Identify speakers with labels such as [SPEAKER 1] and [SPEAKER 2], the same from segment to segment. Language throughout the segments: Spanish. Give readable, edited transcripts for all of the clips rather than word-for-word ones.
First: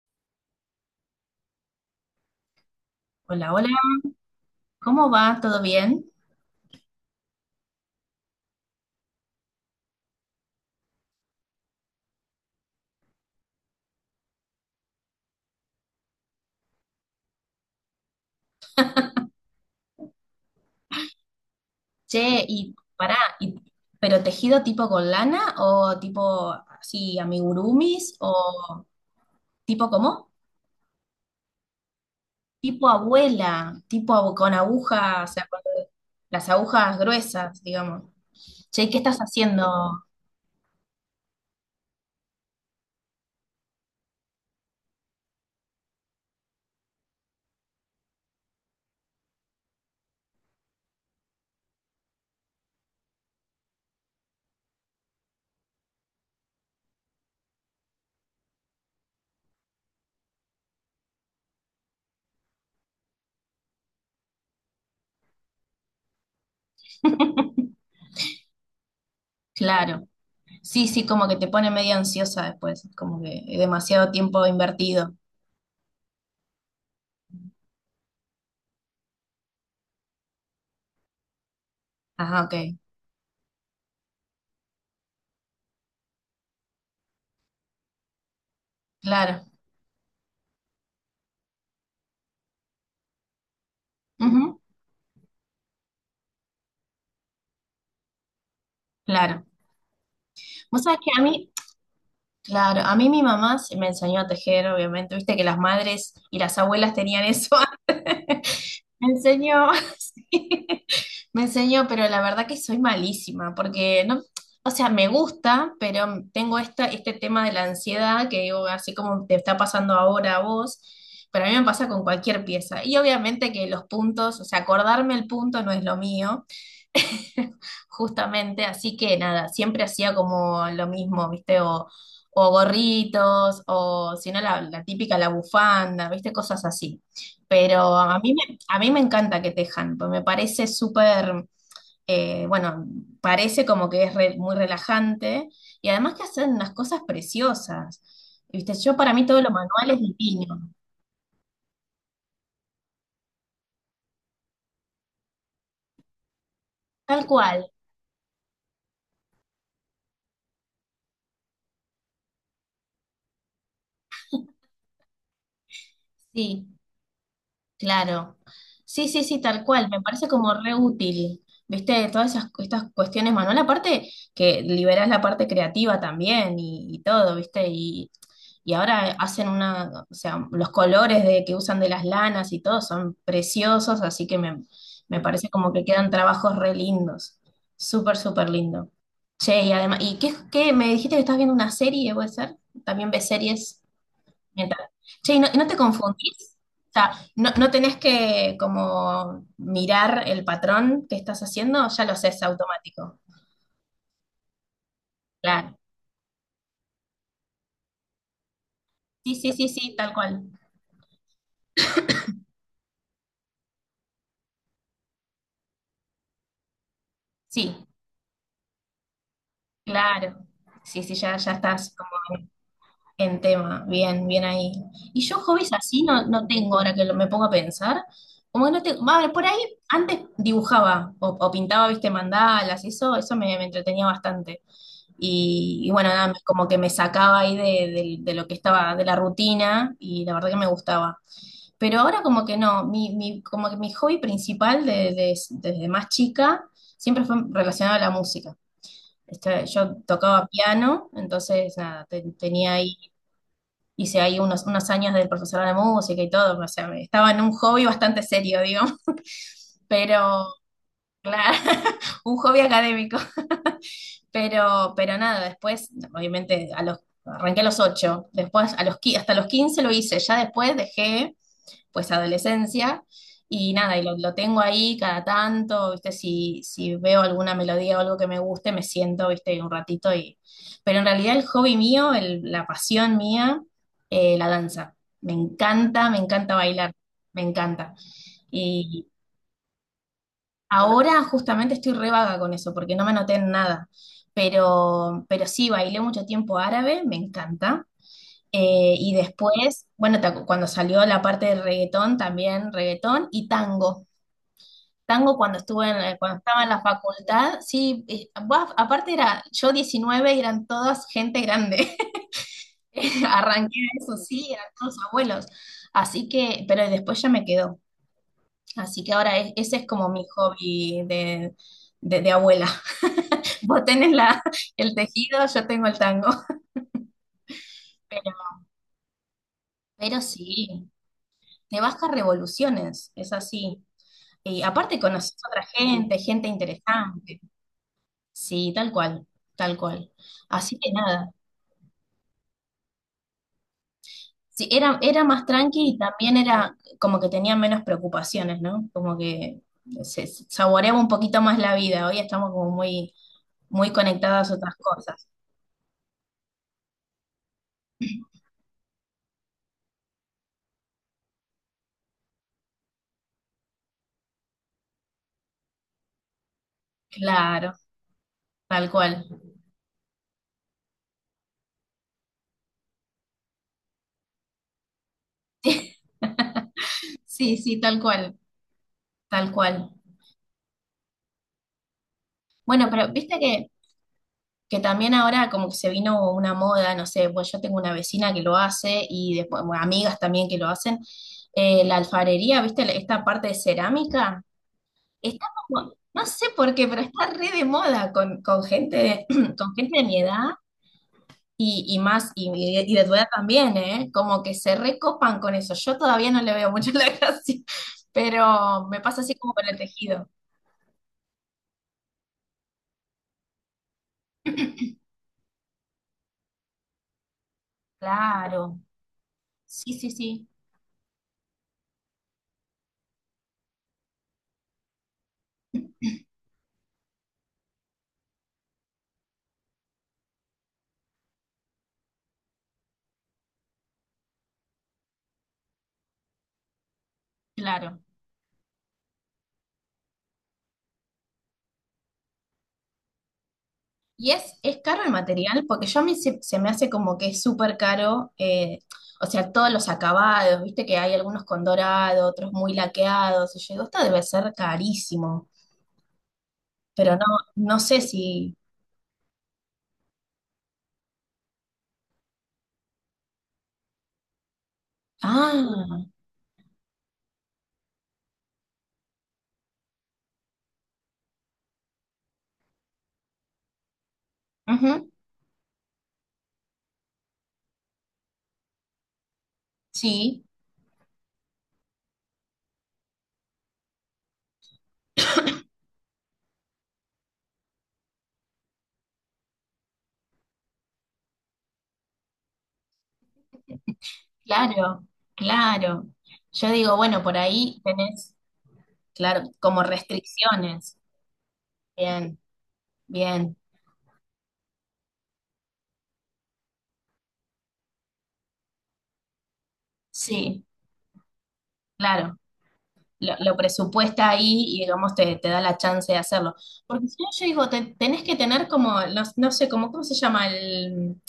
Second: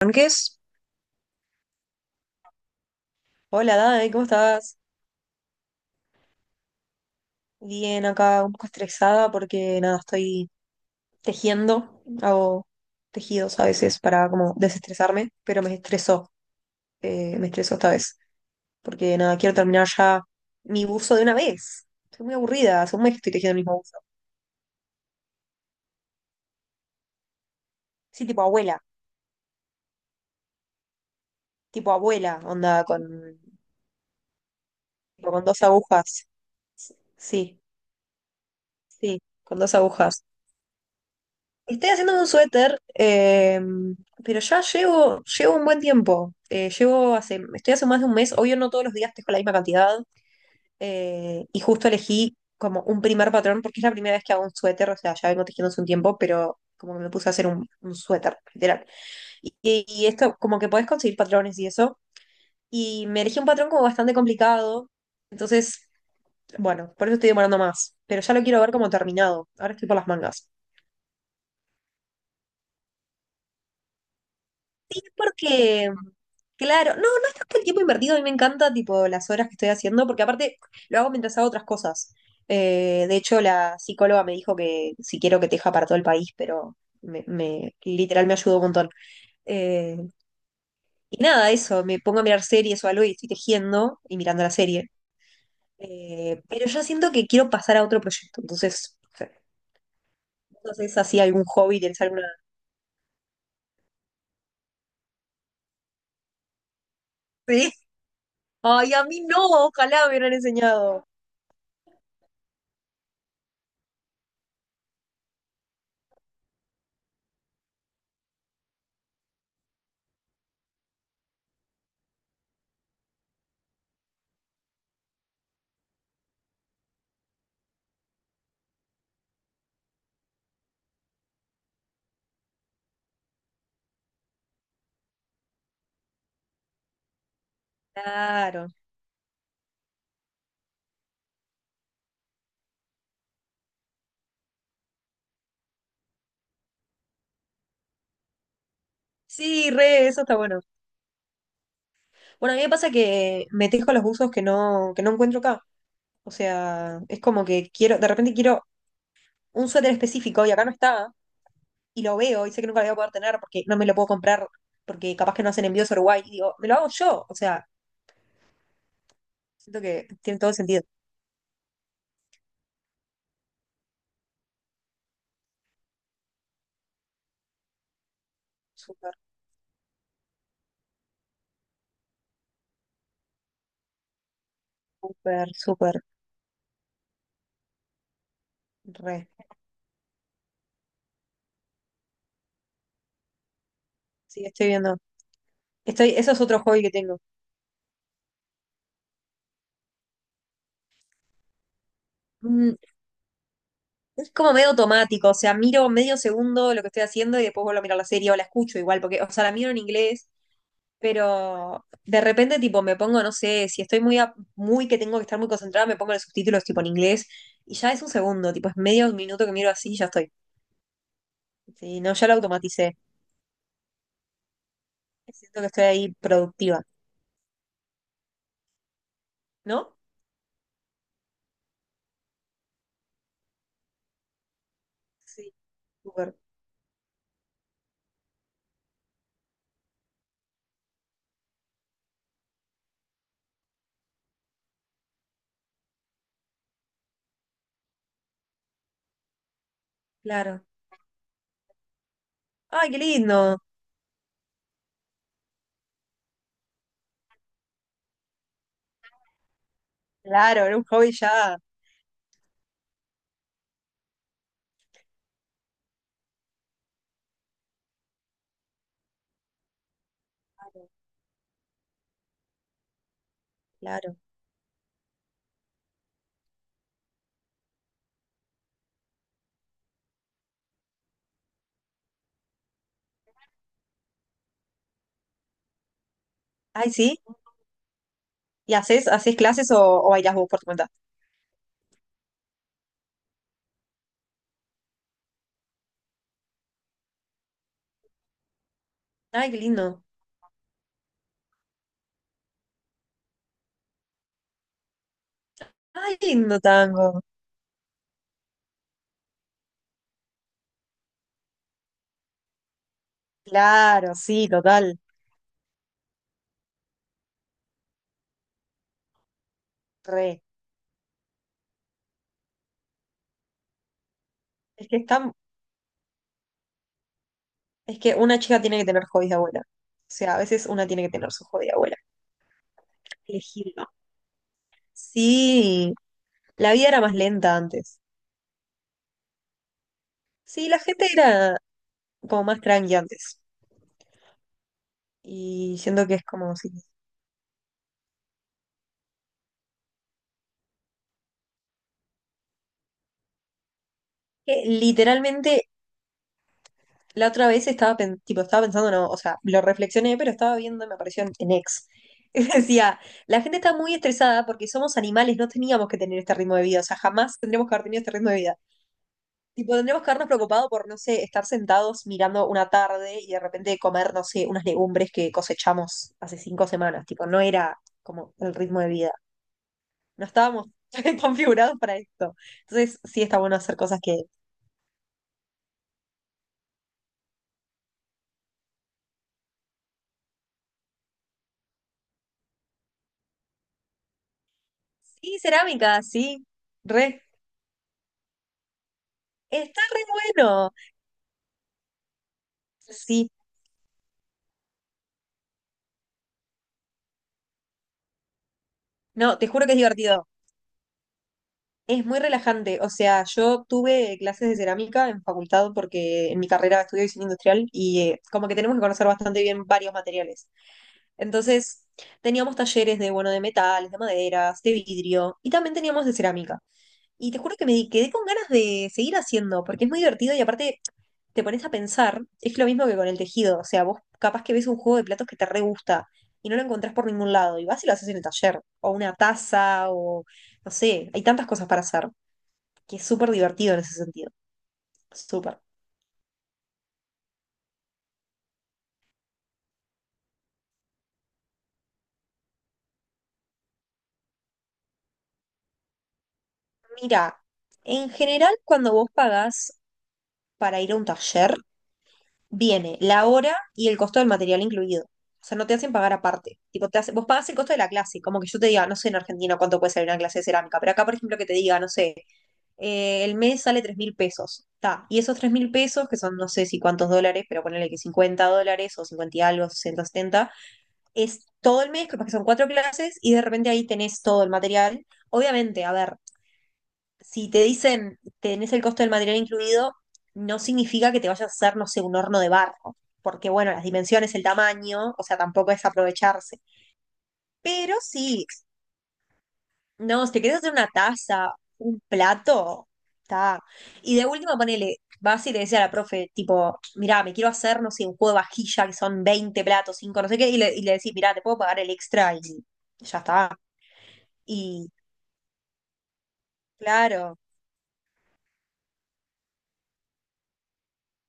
[SPEAKER 1] Blanques.
[SPEAKER 2] Hola, hola,
[SPEAKER 1] Hola, Dade, ¿cómo estás?
[SPEAKER 2] ¿cómo va? ¿Todo bien?
[SPEAKER 1] Bien, acá un poco estresada porque nada, estoy tejiendo, hago tejidos a veces para como desestresarme, pero me estresó esta vez, porque nada, quiero terminar ya mi buzo de una vez. Estoy muy
[SPEAKER 2] Che,
[SPEAKER 1] aburrida, hace un mes que estoy tejiendo el mismo buzo.
[SPEAKER 2] ¿pero tejido tipo con lana o tipo así amigurumis
[SPEAKER 1] Sí,
[SPEAKER 2] o tipo cómo?
[SPEAKER 1] tipo abuela, onda,
[SPEAKER 2] Tipo abuela, con agujas,
[SPEAKER 1] tipo
[SPEAKER 2] o
[SPEAKER 1] con
[SPEAKER 2] sea, con
[SPEAKER 1] dos agujas.
[SPEAKER 2] las agujas
[SPEAKER 1] Sí,
[SPEAKER 2] gruesas, digamos. Che, ¿qué estás
[SPEAKER 1] sí, con
[SPEAKER 2] haciendo?
[SPEAKER 1] dos agujas. Estoy haciendo un suéter, pero ya llevo un buen tiempo. Estoy hace más de un mes, obvio no todos los días tejo la misma cantidad, y justo elegí como un primer patrón, porque es la primera vez que hago un suéter, o sea, ya vengo tejiendo hace un tiempo, pero como que me puse a hacer un suéter, literal. Esto, como que podés conseguir patrones y eso, y me elegí un patrón como bastante complicado, entonces, bueno, por eso estoy demorando más, pero ya lo quiero ver como terminado, ahora estoy por las
[SPEAKER 2] Claro,
[SPEAKER 1] mangas.
[SPEAKER 2] sí, sí, como que te pone medio ansiosa después, como que demasiado tiempo
[SPEAKER 1] Sí,
[SPEAKER 2] invertido.
[SPEAKER 1] porque, claro, no es tanto el tiempo invertido, a mí me encanta, tipo, las horas que estoy haciendo, porque aparte lo hago mientras hago otras cosas.
[SPEAKER 2] Ajá, ok,
[SPEAKER 1] De hecho, la psicóloga me dijo que si quiero que teja para todo el país, pero literal me ayudó un montón.
[SPEAKER 2] claro,
[SPEAKER 1] Eh, y nada, eso, me pongo a mirar series o algo y estoy tejiendo y mirando la
[SPEAKER 2] ujú,
[SPEAKER 1] serie. Pero yo siento que quiero pasar a otro proyecto, entonces,
[SPEAKER 2] claro.
[SPEAKER 1] no
[SPEAKER 2] Vos
[SPEAKER 1] sé
[SPEAKER 2] sabés
[SPEAKER 1] si
[SPEAKER 2] que
[SPEAKER 1] así
[SPEAKER 2] a
[SPEAKER 1] algún
[SPEAKER 2] mí,
[SPEAKER 1] hobby, tienes alguna...
[SPEAKER 2] Claro, a mí mi mamá se me enseñó a tejer, obviamente, viste que las madres y las abuelas tenían eso
[SPEAKER 1] Sí.
[SPEAKER 2] antes.
[SPEAKER 1] Ay, a
[SPEAKER 2] Me
[SPEAKER 1] mí no,
[SPEAKER 2] enseñó.
[SPEAKER 1] ojalá me hubieran
[SPEAKER 2] Sí,
[SPEAKER 1] enseñado.
[SPEAKER 2] me enseñó, pero la verdad que soy malísima, porque no, o sea, me gusta, pero tengo este tema de la ansiedad que digo, así como te está pasando ahora a vos, pero a mí me pasa con cualquier pieza. Y obviamente que los puntos, o sea, acordarme el punto no es lo mío. Justamente, así que nada, siempre hacía como lo mismo, ¿viste? O gorritos, o si no, la típica, la bufanda, ¿viste? Cosas así. Pero
[SPEAKER 1] Claro.
[SPEAKER 2] a mí me encanta que tejan, pues me parece súper, bueno, parece como que es muy relajante y además que hacen unas cosas preciosas, ¿viste? Yo para mí todo lo
[SPEAKER 1] Sí,
[SPEAKER 2] manual es
[SPEAKER 1] re, eso está bueno.
[SPEAKER 2] divino,
[SPEAKER 1] Bueno, a mí me pasa que me tejo los buzos que no encuentro acá. O sea, es
[SPEAKER 2] tal
[SPEAKER 1] como que
[SPEAKER 2] cual,
[SPEAKER 1] quiero, de repente quiero un suéter específico y acá no está, y lo veo y sé que nunca lo voy a poder tener porque no me lo puedo comprar, porque capaz que no hacen envíos a Uruguay. Y digo, me
[SPEAKER 2] sí.
[SPEAKER 1] lo hago yo. O sea,
[SPEAKER 2] Claro. Sí, sí, sí, tal
[SPEAKER 1] siento
[SPEAKER 2] cual. Me
[SPEAKER 1] que
[SPEAKER 2] parece
[SPEAKER 1] tiene todo
[SPEAKER 2] como
[SPEAKER 1] el
[SPEAKER 2] re
[SPEAKER 1] sentido.
[SPEAKER 2] útil. ¿Viste? Estas cuestiones, Manuel. Aparte que liberas la parte creativa también y todo, ¿viste? Y ahora
[SPEAKER 1] Súper,
[SPEAKER 2] o sea, los colores de, que usan de las lanas y todo son preciosos, así me parece
[SPEAKER 1] súper,
[SPEAKER 2] como que
[SPEAKER 1] súper,
[SPEAKER 2] quedan trabajos re lindos. Súper, súper lindo.
[SPEAKER 1] re.
[SPEAKER 2] Che, y además, ¿qué? ¿Me dijiste que estás viendo una serie, puede ser? ¿También ves series?
[SPEAKER 1] Sí, estoy
[SPEAKER 2] Mental.
[SPEAKER 1] viendo.
[SPEAKER 2] Che, ¿y no te
[SPEAKER 1] Estoy, eso es
[SPEAKER 2] confundís?
[SPEAKER 1] otro hobby que
[SPEAKER 2] O sea,
[SPEAKER 1] tengo.
[SPEAKER 2] no tenés que como mirar el patrón que estás haciendo, ya lo sé, es
[SPEAKER 1] Mm,
[SPEAKER 2] automático.
[SPEAKER 1] Es como medio automático, o sea,
[SPEAKER 2] Claro.
[SPEAKER 1] miro medio segundo lo que estoy haciendo y después vuelvo a mirar la serie o la escucho igual, porque, o
[SPEAKER 2] Sí,
[SPEAKER 1] sea,
[SPEAKER 2] sí,
[SPEAKER 1] la
[SPEAKER 2] sí,
[SPEAKER 1] miro en
[SPEAKER 2] sí, tal
[SPEAKER 1] inglés.
[SPEAKER 2] cual.
[SPEAKER 1] Pero de repente, tipo, me pongo, no sé, si estoy muy que tengo que estar muy concentrada, me pongo los subtítulos, tipo, en inglés, y
[SPEAKER 2] Sí,
[SPEAKER 1] ya es un segundo, tipo, es medio minuto que miro así y ya estoy.
[SPEAKER 2] claro. Sí, sí, ya, ya estás
[SPEAKER 1] Sí,
[SPEAKER 2] como
[SPEAKER 1] no, ya lo automaticé.
[SPEAKER 2] en tema. Bien, bien ahí. Y yo
[SPEAKER 1] Siento que
[SPEAKER 2] hobbies
[SPEAKER 1] estoy
[SPEAKER 2] así
[SPEAKER 1] ahí
[SPEAKER 2] no, no tengo
[SPEAKER 1] productiva,
[SPEAKER 2] ahora me pongo a pensar. Como que no tengo. Va, por ahí
[SPEAKER 1] ¿no?
[SPEAKER 2] antes dibujaba o pintaba, viste, mandalas, eso, me entretenía bastante.
[SPEAKER 1] Sí,
[SPEAKER 2] Y bueno, nada,
[SPEAKER 1] súper,
[SPEAKER 2] como que me sacaba ahí de lo que estaba, de la rutina, y la verdad que me gustaba. Pero ahora como que no, como que mi hobby principal desde más chica siempre fue relacionado a la música. Este, yo tocaba
[SPEAKER 1] claro.
[SPEAKER 2] piano, entonces nada, tenía
[SPEAKER 1] Ay,
[SPEAKER 2] ahí,
[SPEAKER 1] qué lindo.
[SPEAKER 2] hice ahí unos, unos años de profesor de música y todo, o sea, estaba en un hobby bastante serio, digamos, pero
[SPEAKER 1] Claro, era un hobby ya.
[SPEAKER 2] claro, un hobby académico. Pero nada, después, obviamente, arranqué a los 8, después a los, hasta los 15 lo hice, ya después
[SPEAKER 1] Claro,
[SPEAKER 2] dejé, pues, adolescencia, y nada,
[SPEAKER 1] claro.
[SPEAKER 2] lo tengo ahí cada tanto, ¿viste? Si veo alguna melodía o algo que me guste, me siento, ¿viste? Un ratito y... Pero en realidad el hobby mío, la pasión mía, la danza. Me encanta
[SPEAKER 1] Ay,
[SPEAKER 2] bailar,
[SPEAKER 1] sí.
[SPEAKER 2] me encanta.
[SPEAKER 1] ¿Y haces clases o bailás vos por tu cuenta?
[SPEAKER 2] Ahora justamente estoy re vaga con eso, porque no me anoté en nada. Pero sí, bailé mucho tiempo árabe, me encanta. Y
[SPEAKER 1] Ay, qué
[SPEAKER 2] después,
[SPEAKER 1] lindo.
[SPEAKER 2] bueno, cuando salió la parte de reggaetón, también reggaetón y tango. Tango cuando estuve en,
[SPEAKER 1] Ay, qué
[SPEAKER 2] cuando
[SPEAKER 1] lindo
[SPEAKER 2] estaba en la
[SPEAKER 1] tango.
[SPEAKER 2] facultad, sí, buaf, aparte era yo 19 y eran todas gente grande. Arranqué
[SPEAKER 1] Claro,
[SPEAKER 2] eso,
[SPEAKER 1] sí,
[SPEAKER 2] sí, eran todos
[SPEAKER 1] total.
[SPEAKER 2] abuelos. Así que, pero después ya me quedó. Así que ahora ese es como mi
[SPEAKER 1] Re.
[SPEAKER 2] hobby de abuela. Vos tenés la,
[SPEAKER 1] Es
[SPEAKER 2] el
[SPEAKER 1] que está,
[SPEAKER 2] tejido, yo tengo el tango.
[SPEAKER 1] es que
[SPEAKER 2] Pero,
[SPEAKER 1] una chica tiene que tener hobbies de abuela. O
[SPEAKER 2] pero
[SPEAKER 1] sea, a veces una
[SPEAKER 2] sí,
[SPEAKER 1] tiene que tener su hobby de
[SPEAKER 2] te
[SPEAKER 1] abuela.
[SPEAKER 2] vas a revoluciones, es así.
[SPEAKER 1] Elegirlo.
[SPEAKER 2] Y aparte conoces otra
[SPEAKER 1] Sí,
[SPEAKER 2] gente, gente
[SPEAKER 1] la vida era más
[SPEAKER 2] interesante.
[SPEAKER 1] lenta antes.
[SPEAKER 2] Sí, tal cual, tal cual.
[SPEAKER 1] Sí,
[SPEAKER 2] Así
[SPEAKER 1] la
[SPEAKER 2] que
[SPEAKER 1] gente
[SPEAKER 2] nada.
[SPEAKER 1] era como más tranqui antes.
[SPEAKER 2] Sí, era, era más
[SPEAKER 1] Y
[SPEAKER 2] tranqui y
[SPEAKER 1] siento que es
[SPEAKER 2] también
[SPEAKER 1] como si...
[SPEAKER 2] era como que tenía menos preocupaciones, ¿no? Como que se saboreaba un poquito más la vida. Hoy estamos como muy, muy conectadas a
[SPEAKER 1] que
[SPEAKER 2] otras cosas.
[SPEAKER 1] literalmente, la otra vez tipo, estaba pensando, no, o sea, lo reflexioné, pero estaba viendo, y me apareció en X. Y decía, la gente está muy estresada porque somos animales, no teníamos que tener este ritmo de vida, o sea, jamás tendríamos
[SPEAKER 2] Claro,
[SPEAKER 1] que haber tenido este ritmo de vida.
[SPEAKER 2] tal cual.
[SPEAKER 1] Tipo, tendríamos que habernos preocupado por, no sé, estar sentados mirando una tarde y de repente comer, no sé, unas legumbres que cosechamos hace 5 semanas. Tipo, no
[SPEAKER 2] Sí,
[SPEAKER 1] era
[SPEAKER 2] sí, tal
[SPEAKER 1] como
[SPEAKER 2] cual,
[SPEAKER 1] el ritmo de vida.
[SPEAKER 2] tal cual.
[SPEAKER 1] No estábamos configurados para esto.
[SPEAKER 2] Bueno,
[SPEAKER 1] Entonces,
[SPEAKER 2] pero
[SPEAKER 1] sí
[SPEAKER 2] viste
[SPEAKER 1] está bueno
[SPEAKER 2] que
[SPEAKER 1] hacer cosas que...
[SPEAKER 2] Que también ahora como que se vino una moda, no sé, pues yo tengo una vecina que lo hace y después, bueno, amigas también que lo hacen. La alfarería, ¿viste? Esta parte de cerámica,
[SPEAKER 1] Sí,
[SPEAKER 2] está como,
[SPEAKER 1] cerámica,
[SPEAKER 2] no
[SPEAKER 1] sí.
[SPEAKER 2] sé por qué, pero
[SPEAKER 1] Re.
[SPEAKER 2] está re de moda con gente de, con
[SPEAKER 1] Está
[SPEAKER 2] gente
[SPEAKER 1] re
[SPEAKER 2] de mi edad
[SPEAKER 1] bueno.
[SPEAKER 2] y más, y de tu edad
[SPEAKER 1] Sí.
[SPEAKER 2] también, ¿eh? Como que se recopan con eso. Yo todavía no le veo mucho la gracia, pero me pasa así
[SPEAKER 1] No, te
[SPEAKER 2] como con
[SPEAKER 1] juro que
[SPEAKER 2] el
[SPEAKER 1] es divertido.
[SPEAKER 2] tejido.
[SPEAKER 1] Es muy relajante. O sea, yo tuve clases de cerámica en facultad porque en mi carrera estudio diseño industrial y como que tenemos
[SPEAKER 2] Claro,
[SPEAKER 1] que conocer bastante bien
[SPEAKER 2] sí,
[SPEAKER 1] varios
[SPEAKER 2] sí, sí,
[SPEAKER 1] materiales. Entonces, teníamos talleres de, bueno, de metales, de maderas, de vidrio y también teníamos de cerámica. Y te juro que quedé con ganas de seguir haciendo, porque es muy divertido y aparte te pones a pensar, es lo mismo que con el tejido, o sea, vos capaz que ves un juego de platos que te re gusta y no lo encontrás por ningún lado y vas y lo
[SPEAKER 2] claro.
[SPEAKER 1] haces en el taller, o una taza, o no sé, hay tantas cosas para hacer, que es súper divertido en ese sentido,
[SPEAKER 2] Y es caro el
[SPEAKER 1] súper.
[SPEAKER 2] material porque yo a mí se, se me hace como que es súper caro, o sea, todos los acabados, viste que hay algunos con dorado, otros muy laqueados, y yo digo, esto debe ser carísimo, pero no,
[SPEAKER 1] Mira,
[SPEAKER 2] no sé
[SPEAKER 1] en
[SPEAKER 2] si...
[SPEAKER 1] general cuando vos pagás para ir a un taller, viene la hora y el costo del material incluido. O sea,
[SPEAKER 2] Ah,
[SPEAKER 1] no te hacen pagar aparte. Tipo, vos pagas el costo de la clase. Como que yo te diga, no sé en Argentina cuánto puede salir una clase de cerámica, pero acá, por ejemplo, que te diga, no sé, el mes sale 3.000 pesos. Ta,
[SPEAKER 2] ujú,
[SPEAKER 1] y esos 3.000 pesos, que son no sé si cuántos dólares, pero ponele que 50 dólares o 50 y algo, 60,
[SPEAKER 2] sí,
[SPEAKER 1] 70 es todo el mes, capaz que son cuatro clases y de repente ahí tenés todo el material. Obviamente, a ver, si te dicen tenés el costo del material incluido, no significa que te vayas a hacer, no sé, un horno de barro, porque bueno, las dimensiones, el
[SPEAKER 2] claro,
[SPEAKER 1] tamaño, o sea, tampoco es
[SPEAKER 2] claro.
[SPEAKER 1] aprovecharse.
[SPEAKER 2] Yo digo, bueno, por ahí
[SPEAKER 1] Pero
[SPEAKER 2] tenés,
[SPEAKER 1] sí,
[SPEAKER 2] claro, como
[SPEAKER 1] no, si te querés hacer una
[SPEAKER 2] restricciones.
[SPEAKER 1] taza, un
[SPEAKER 2] Bien,
[SPEAKER 1] plato,
[SPEAKER 2] bien,
[SPEAKER 1] está. Y de última, ponele, vas y le decís a la profe, tipo, mirá, me quiero hacer, no sé, un juego de vajilla que son 20 platos, cinco no sé qué, y
[SPEAKER 2] sí,
[SPEAKER 1] le, y le decís, mirá, te puedo pagar el extra
[SPEAKER 2] claro.
[SPEAKER 1] y ya
[SPEAKER 2] Lo
[SPEAKER 1] está.
[SPEAKER 2] presupuesta ahí y
[SPEAKER 1] Y
[SPEAKER 2] digamos te da la chance de hacerlo. Porque si no,
[SPEAKER 1] claro.
[SPEAKER 2] yo digo, tenés que tener como, no, no sé, como, ¿cómo se llama el,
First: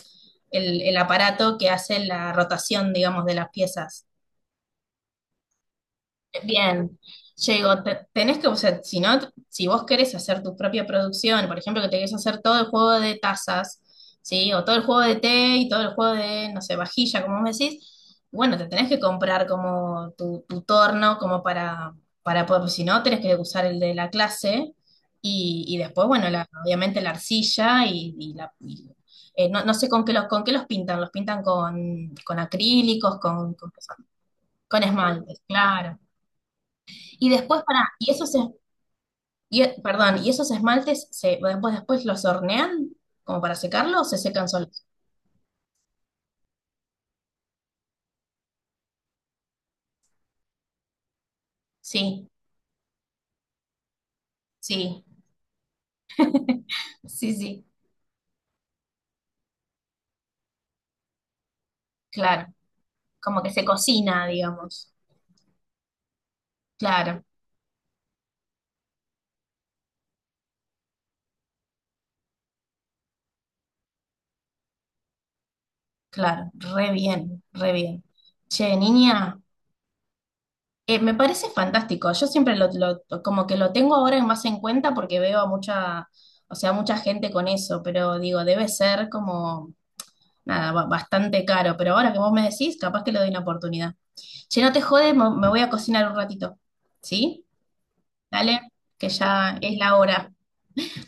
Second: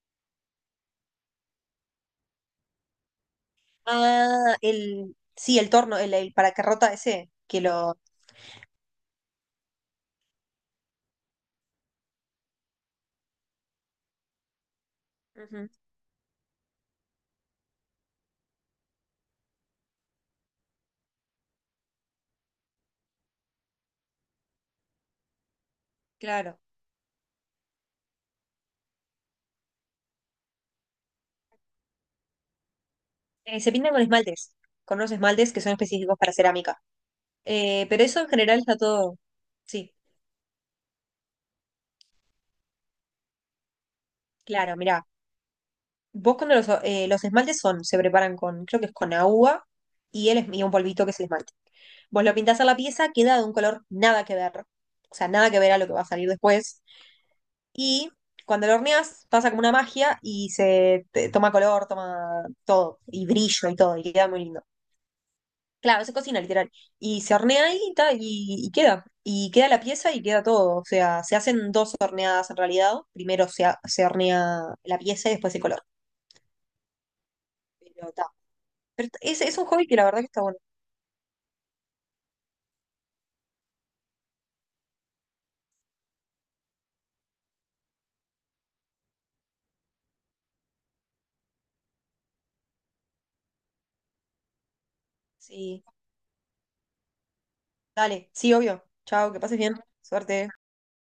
[SPEAKER 2] el, el aparato que hace la rotación, digamos, de las piezas?
[SPEAKER 1] Ah, el, sí, el torno, el paracarrota
[SPEAKER 2] Bien,
[SPEAKER 1] ese,
[SPEAKER 2] yo
[SPEAKER 1] que
[SPEAKER 2] digo,
[SPEAKER 1] lo...
[SPEAKER 2] tenés que, o sea, si no, si vos querés hacer tu propia producción, por ejemplo, que te querés hacer todo el juego de tazas, ¿sí? O todo el juego de té y
[SPEAKER 1] Ujú,
[SPEAKER 2] todo el juego de, no sé, vajilla, como vos decís, bueno, te tenés que comprar como tu torno, como para poder, pues, si no, tenés que usar el de la clase y después, bueno,
[SPEAKER 1] claro.
[SPEAKER 2] obviamente la arcilla y la... no, no sé con qué los pintan con acrílicos,
[SPEAKER 1] Se pintan con esmaltes,
[SPEAKER 2] con
[SPEAKER 1] con unos
[SPEAKER 2] esmaltes,
[SPEAKER 1] esmaltes que son
[SPEAKER 2] claro.
[SPEAKER 1] específicos para cerámica.
[SPEAKER 2] Y después, para,
[SPEAKER 1] Pero
[SPEAKER 2] y
[SPEAKER 1] eso en
[SPEAKER 2] esos, es-
[SPEAKER 1] general está todo...
[SPEAKER 2] y-
[SPEAKER 1] Sí,
[SPEAKER 2] perdón, ¿y esos esmaltes se, después, después los hornean como para secarlos o se secan
[SPEAKER 1] claro,
[SPEAKER 2] solos?
[SPEAKER 1] mirá. Vos cuando los esmaltes son, se preparan con, creo que es con agua y un polvito que es el esmalte. Vos
[SPEAKER 2] Sí,
[SPEAKER 1] lo pintás a la pieza, queda de un color nada que ver.
[SPEAKER 2] sí,
[SPEAKER 1] O sea, nada que ver a lo que va a salir después.
[SPEAKER 2] sí, sí,
[SPEAKER 1] Y cuando lo horneas, pasa como una magia y toma color, toma
[SPEAKER 2] claro.
[SPEAKER 1] todo, y
[SPEAKER 2] Como que se
[SPEAKER 1] brillo y todo, y
[SPEAKER 2] cocina,
[SPEAKER 1] queda muy lindo.
[SPEAKER 2] digamos.
[SPEAKER 1] Claro, se cocina literal. Y
[SPEAKER 2] Claro,
[SPEAKER 1] se hornea ahí y, ta, y queda. Y queda la pieza y queda todo. O sea, se hacen dos horneadas en realidad. Primero se hornea la pieza y después el color.
[SPEAKER 2] claro, re bien, re bien.
[SPEAKER 1] Pero, ta.
[SPEAKER 2] Che,
[SPEAKER 1] Pero
[SPEAKER 2] niña,
[SPEAKER 1] es un hobby que la verdad que está bueno.
[SPEAKER 2] me parece fantástico. Yo siempre lo- como que lo tengo ahora más en cuenta porque veo a mucha, o sea, mucha gente con eso, pero digo, debe ser como, nada, bastante caro. Pero ahora que vos me decís, capaz que le doy una oportunidad. Che, no te jodes, me voy a
[SPEAKER 1] Sí.
[SPEAKER 2] cocinar un ratito. ¿Sí?
[SPEAKER 1] Dale, sí,
[SPEAKER 2] Dale,
[SPEAKER 1] obvio.
[SPEAKER 2] que
[SPEAKER 1] Chao, que
[SPEAKER 2] ya
[SPEAKER 1] pases bien.
[SPEAKER 2] es la hora.
[SPEAKER 1] Suerte.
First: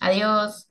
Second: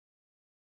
[SPEAKER 2] Adiós.